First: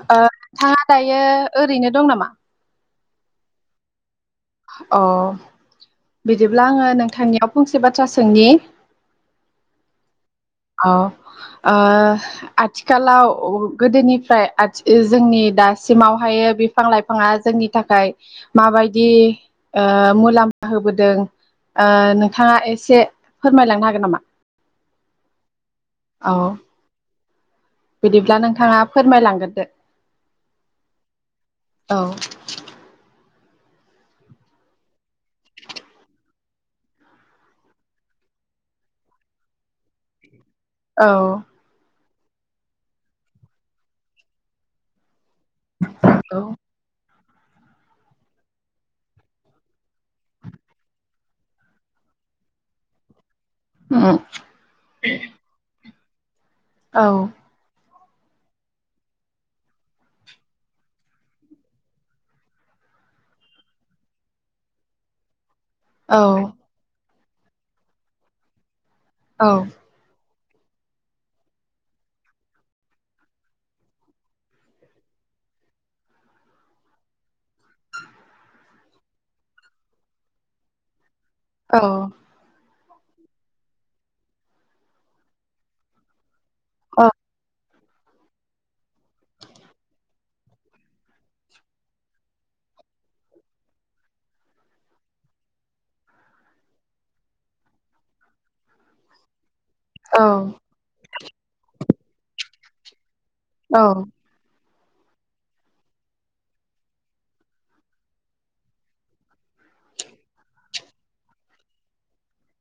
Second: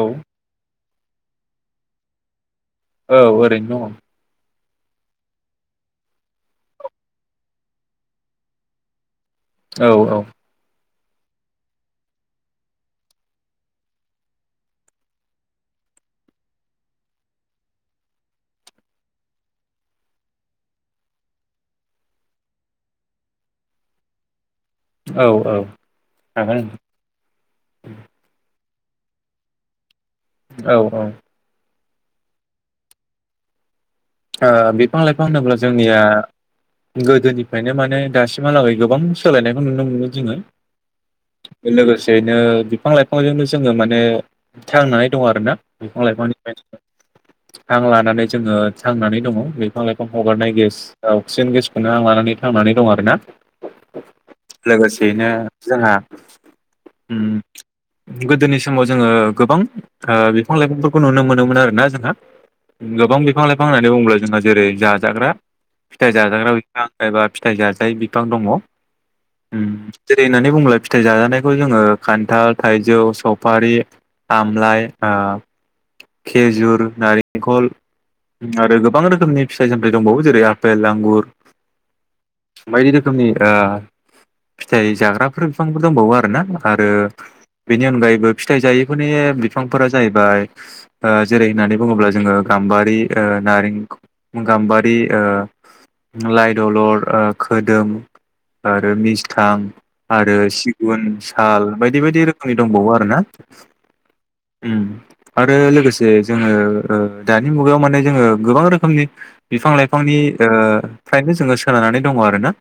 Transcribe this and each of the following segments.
औ ओ था। दायो ओरैनो दं नामा। औ ओरैनो दङ। अ बिदिब्ला आङो नोंथांनियाव फंसे बाथ्रा सोंनि। औ औ। औ ओ आथिखालाव गोदोनिफ्राय आथि जोंनि दासिमावहायो बिफां लाइफाङा जोंनि थाखाय माबायदि। ओ मुलाम्फा होबोदों ओ नोंथाङा एसे फोरमायलांनो हागोन नामा। औ औ। औ हागोन। बिदिब्ला नोंथाङा फोरमायलांगोरदो। औ औ। औ। ओ बिफां लाइफां होनोब्ला जोंनिया गोदोनिफ्रायनो माने दासिमहालागै गोबां सोलायनायखौ नुनो मोनो जोङो। औ। एनो बिफां लाइफांजोंनो जोङो माने थांनाय। दं आरोना बिफां औ लाइफांनिफ्राय। हां लानानै जोङो। थांनानै दङ बे। बिफां लाइफां हगारनाय गेस। अक्सिजेन गेसखौनो आं लानानै थांनानै दं आर ना। उम लोगोसेयैनो जोंहा। औ उम गोदोनि समाव जोङो गोबां ओ बिफां लाइफांफोरखौ नुनो मोनोमोन आरोना जोंहा गोबां बिफां लाइफां बिफां होननानै बुङोब्ला जोंहा जेरै जाजाग्रा फिथाइ औ जाग्रा बिफां एबा फिथाइ जथाय बिफां दङ औ नोनै बुंङोब्ला फिथाइ जाजानायखौ जोङो खान्थाल थाइजौ सफारि आमलाइ ओ खेजुर नारेंखल आरो गोबां रोखोमनि फिथाइ सामथाइ दंबावो जेरै आपेल आंगुर औ बायदि रोखोमनि ओ फिथाइ जाग्राफोर फिफांफोर दंबावो आरोना आरो औ बेनि अनगायैबो फिथाइ जायैफोरनि बिफांफोरा जाहैबाय ओ जेरै होननानै बुङोब्ला जोङो गाम्बारि ओ नारेंख गाम्बारि ओ लाइ दलर खोदोम आरो मिस्थाम आरो सिगुन साल बायदि बायदि रोख खै दंबावो आरोना औ उम आरो लोगोसे जोङो दानि मुगायाव माने जोङो गोबां रोखोमनि बिफां लाइफांनि ओ फ्रायनो जोङो सोनारनानै दङ आरोना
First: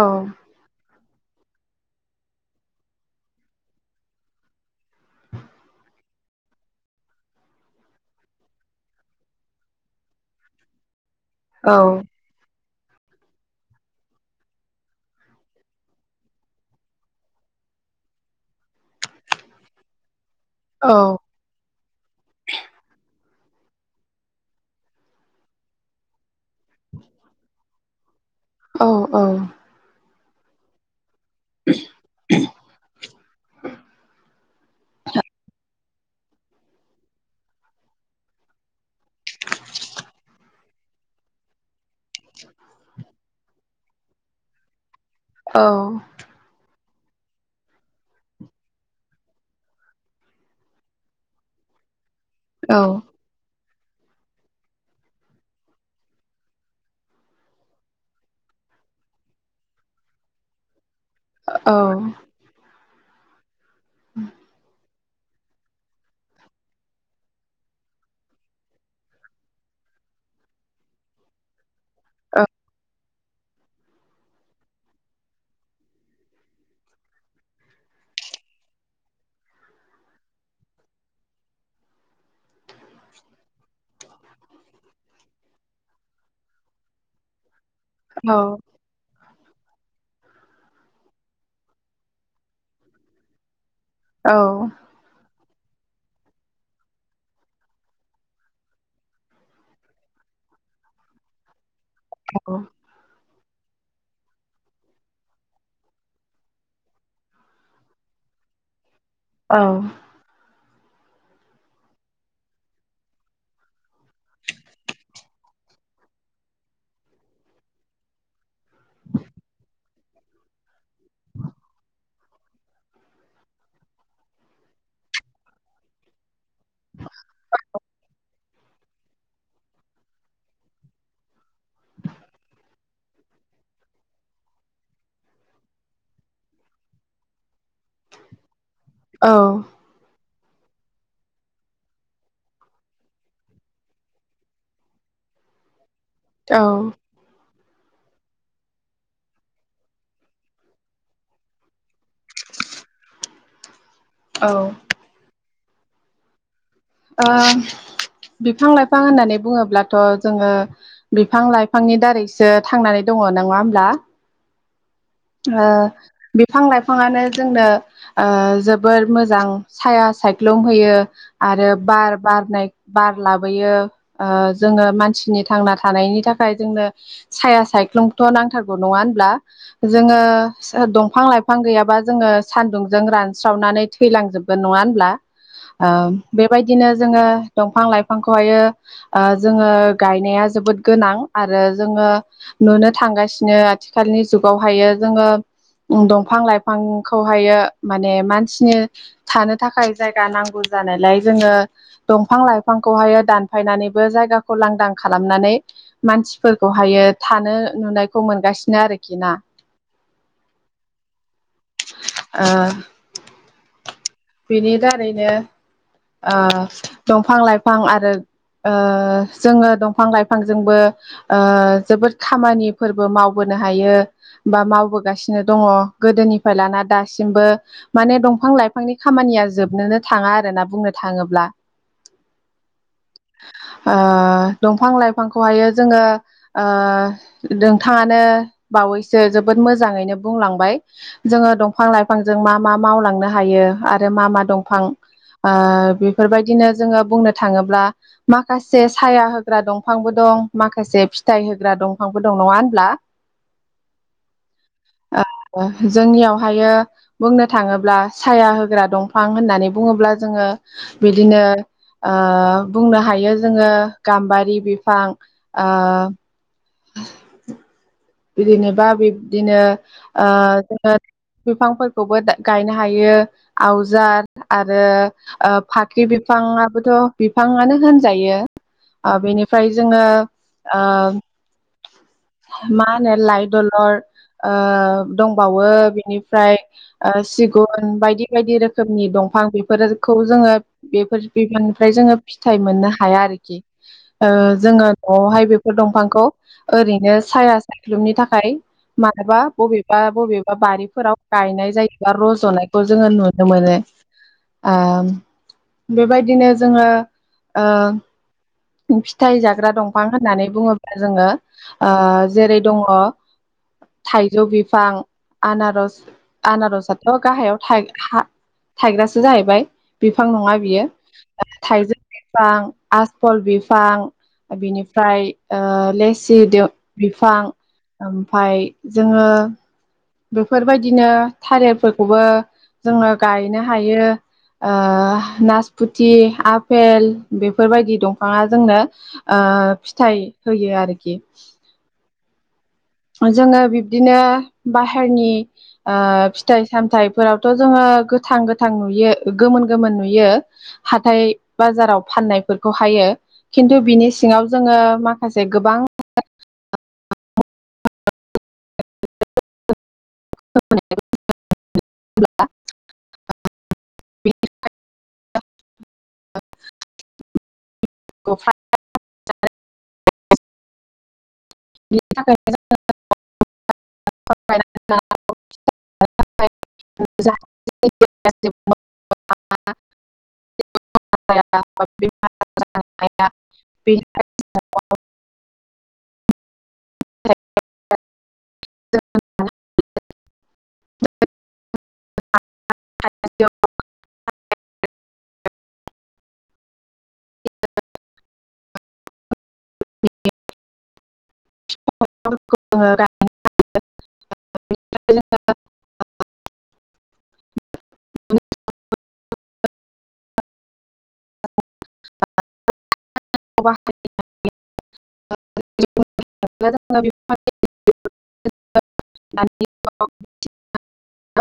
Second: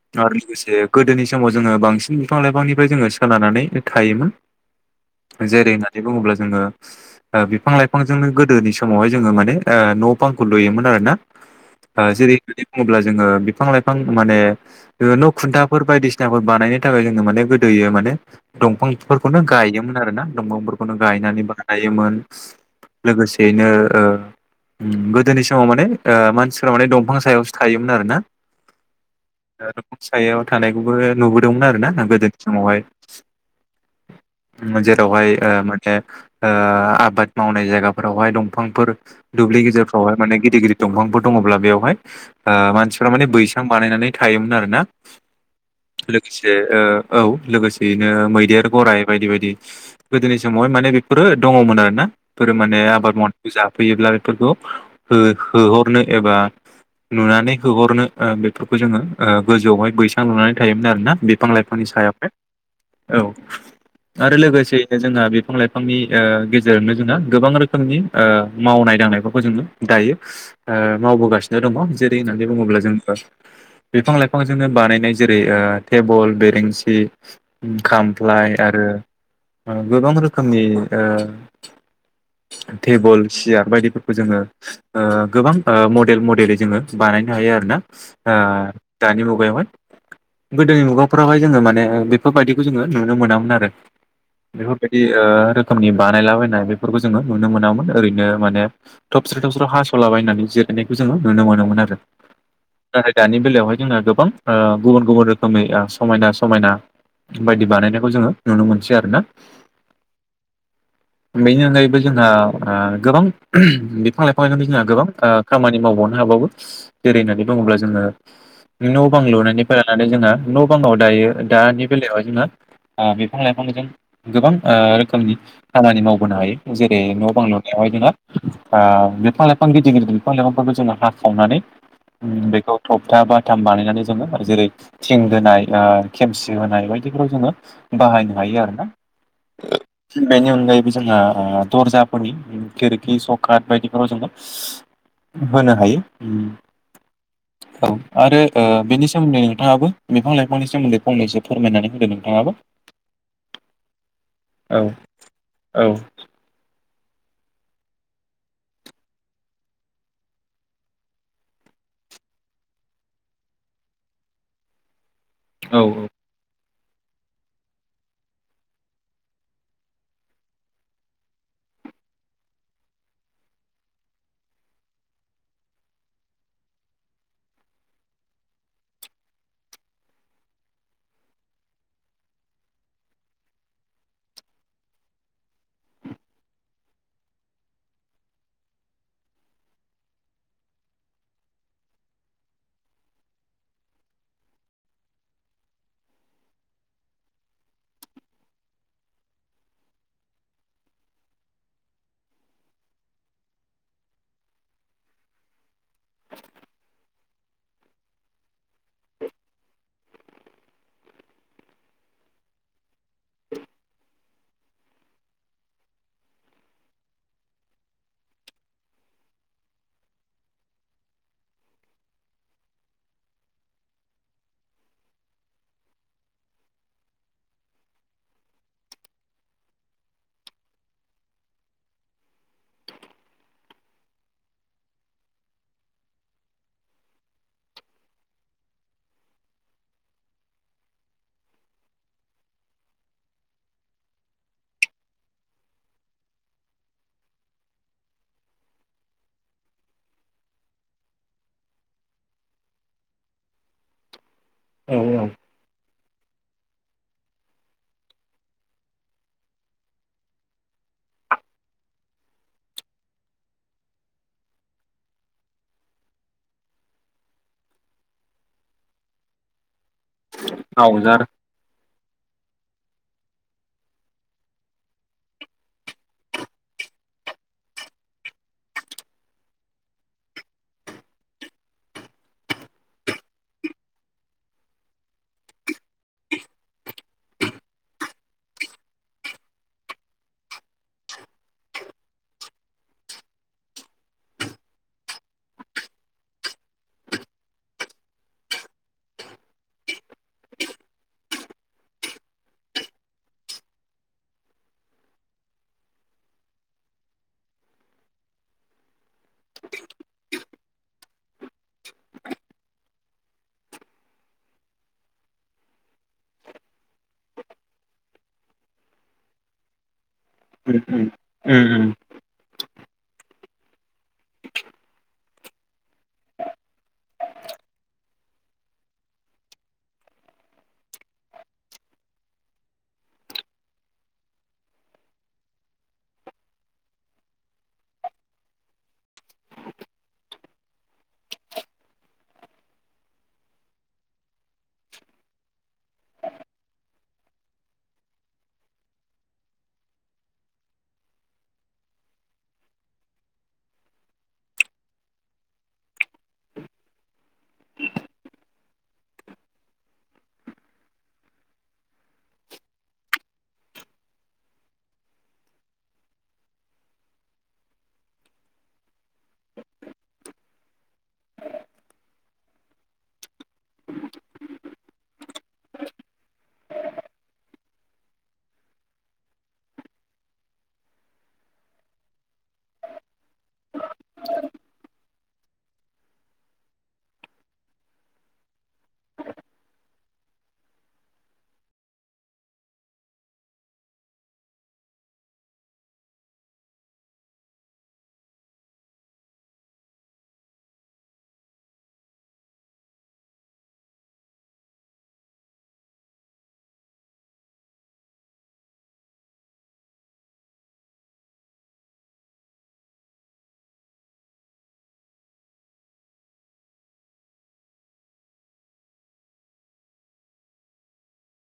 औ [unintelligible] गोदोनि समाव जोङो बांसिन बिफां लाइफांनिफ्राय जोङो सोनारानानै थायोमोन जेरै होननानै बुङोब्ला जोङो बिफां लाइफांजोंनो गोदोनि समावहाय जोङो माने ओ न'बांखौ लुयोमोन आरो ना औ ओ जेरै बुङोब्ला जोङो बिफां लाइफां माने ओ न' खुन्थाफोर बायदिसिनाफोर बानायनो थाखाय जोङो माने गोदोयो माने दमफां फोरखौनो गायोमोन आरो ना दमफांफोरखौनो गायनानै बानायोमोन लोगोसे बेनो ओ ओम गोदोनि समाव माने ओ मानसिफोरा माने दमफां सायावसो थायोमोन आरो ना औ औ सायाव थानायखौबो नुबोदोंमोन आरोना गोदोनि समावहाय म जेरावहाय ओ मो ओ ओ आबाद मावनाय जायगाफोरावहाय दंफांफोर दुब्लि गेजेरफ्रावहाय माने गिदि गिदिर दंफांफोर दङब्ला बेवहाय ओ मानसिफोरा माने बैस फ्राम बानायनानै थायोमोन आरोना औ लोगोसे ओ औ लोगोसेयैनो मैदेर गराइ बायदि बायदि गोदोनि समावहाय माने बेफोरो दङमोन आरोना। फोर औ माने आबाद मान बिजाब फैयोब्ला बेफोरखौ हो होहरनो एबा नुनानै होहरनो बेफोरखौ जोङो गोजौआवहाय बैसां लुनानै थायोमोन। ना आरोना बिफां औ -लाइफांनि सायावहाय औ आरो लोगोसेयै बे जोंहा बिफां -लाइफांनि ओ गेजेरनो जोंहा गोबां रोखोमनि ओ मावनाय दांनाय खौबो जोंनो दायो ओ मावबोगासिनो दङ' जेरै होननानै बुङोब्ला जों ओ [unintelligible] बिफां -लाइफांजोंनो बानायनाय जेरै ओ थेबल बेरेंसि उम खामफ्लाय आरो ओ गोबां रोखोमनि ओ थेबोल सियार बायदि फ खौ जोङो ओ गोबां ओ मडेल मडेलै जोङो बानायनो हायो आरो ना। [unintelligible] औ ओ दानि [unintelligible] मुगायावहाय गोदोनि मुगाफ्रावहाय जोङो माने बेफोरबायदिखौ जोङो नुनो मोनामोन आरो बेफोरबायदि ओ रो रोखोमनि बानायलाबायनाय बेफोरखौ जोङो नुनो मोनामोन ओरैनो माने थबस्र थबस्र' हास'लाबायनानै जिरायनायखौ जोङो नुनो मोनोमोन आरो नाथाय दानि बेलायावहाय जोंङो गोबां ओ गुबुन गुबुन रोखोमै ओ समायना समायना बायदि बानायनायखौ जोङो नुनो मोन सै आरोना बेनि अनगायैबो जोंहा ओ गोबां बिफां -लाइफांजों [unintelligible] गोबां ओ खामानि मावबावनो हाबावो जेरै होननानै बुङोब्ला जोङो न' बां लुनायनि पायाल मानो जोंहा न बाङाव दायो दानि बेलायावहाय जोंहा ओ बिफां -लाइफांखौ जों गोबां ओ रोखोमनि खामानि मावबोनो हायो जेरै न' बां लुनायावहाय जोंहा ओ बिफां- लाइफां गिदिर गिदिर बिफां- लाइफांफोरखौ जोङो हाखावनानै उम बेखौ थबथा बाथाम बानायनानै जोङो जेरै थिं दोनाय ओ खेमसि होनाय बायदिफोराव जोङो बाहायनो हायो आरो ना [unintelligible] बेनि अनगायैबो जोंहा ओ दर्जाफोरनि खिरखि सफा कार्ट बायदिफोराव जोङो [unintelligible] होनो हायो औ औ आरो ओ बेनि सोमोन्दै नोंथाङाबो बिफां- लाइफांनि सोमोन्दै फंनैसो फोरमायनानै होदो नोंथाङाबो औ औ ओ बिफां- लाइफां होननानै बुङोब्लाथ' जोङो बिफां लाइफांनि दारैसो थांनानै दङ' नङा होमब्ला? ओ औ बिफां लाइफ फाङानो जोंनो ओ जोबोर मोजां साया सायख्लुम होयो आरो बार बारनाय बार लाबोयो ओ जोङो मानसिनि थांना थानायनि थाखाय जोंनो साया सायख्लुमथ' नांथारगौ नङा होनब्ला? जोङो स ओ दंफां- लाइफां गैयाबा जोङो सानदुंजों रानस्रावनानै थैलांजोबगोन नङा होनब्लाओ बे बेबायदिनो जोङो दंफां लाइफांखौहायो ओ जोङो गायनाया जोबोद गोनां आरो जोङो नुनो थांगासिनो आथिखालनि जुगावहायो जोङो दंफां लाइफांखौहायो माने मानसिनि थानो थाखाय जायगा नांगौ जानायलाय जोङो दंफां लाइफांखौहायो दानफायनानैबो जायगाखौ लांदां खालामनानै मानसिफोरखौहायो थानो नुनायखौ मोनगासिनो आरोखि ना ओ बिनि दारैनो दंफां लाइफां आरो जोङो दंफां लाइफांजोंबो जोबोद खामानिफोरबो मावबोनो हायो बा मावबोगासिनो दङ गोदोनिफ्राय लाना दासिमबो माने दंफां लाइफांनि खामानिया जोबनोनो थाङा आरोना बुंनो थाङोब्ला ओ दंफां लाइफांखौहायो जोङो नोंथाङानो बावैसो जोबोद मोजाङैनो बुंलांबाय जोङो दंफां लाइफांजों मा मा मावलांनो हायो आरो मा मा दंफां ओ ओ बेफोरबायदिनो जोङो बुंनो थाङोब्ला माखासे साया होग्रा दंफांबो दं माखासे फिथाइ होग्रा दंफांबो दं नङा होनब्ला? औ आ औ जोंनियावहायो बुंनो थाङोब्ला साया होग्रा दंफां होननानै बुङोब्ला जोङो बिदिनो ओ बुंनो हायो जोङो गाम्बारि बिफां ओ [inaudible] बिदिनोबा बिब्दिनो ओ जोङो आवजार बिफांफोरखौबो गायनो हायो आवजार आरो ओ फाख्रि बिफाङाबोथ' बिफाङनो होनजायो ओ बेनिफ्राय जोङो ओ मा होनो लाइ दलर ओ दंबावो बेनिफ्राय ओ सिगुन बायदि बायदि रोखोमनि दंफां बेफोरखौ जोङो बेफोर बिबाननिफ्राय जोङो फिथाइ मोननो हाया आरोखि ओ जोङो न'आवहाय बेफोर दंफांखौ ओरैनो साया सायाख्लुमनि थाखाय माबबा बबेबा बबेबा बारिफोराव गायनाय जायोबा रज'नायखौ जोङो नुनो मोनो ओ बेबायदिनो जोङो ओ फिथाइ जाग्रा दंफां होननानै बुङोब्ला जोङो ओ जेरै दङ थाइजौ बिफां आनारस आनारसथ' गाहायाव थाइग्रासो जाहैबाय बिफां नङा उम बियो उम उम थाइजौ बिफां फल बिफां बिनिफ्राय ओ लेस्सि बिफां ओमफाय जोङो बेफोरबायदिनो थालिरफोरखौबो जोङो गायनो हायो ओ नासपुथि आफपेल बेफोरबायदि दंफाङा जोंनो ओ फिथाइ होयो आरोखि जोङो बिब्दिनो बाहेरनि ओ फिथाइ सामथाइफोरावथ' जोङो गोथां गोथां नुयो गोमोन गोमोन नुयो हाथाय बाजाराव फाननायफोरखौहायो खिन्थु बिनि सिङाव जोङो माखासे गोबां [unintelligible] [unintelligible] बेनि थाखाय [unintelligible] [unintelligible] [unintelligible] [unintelligible]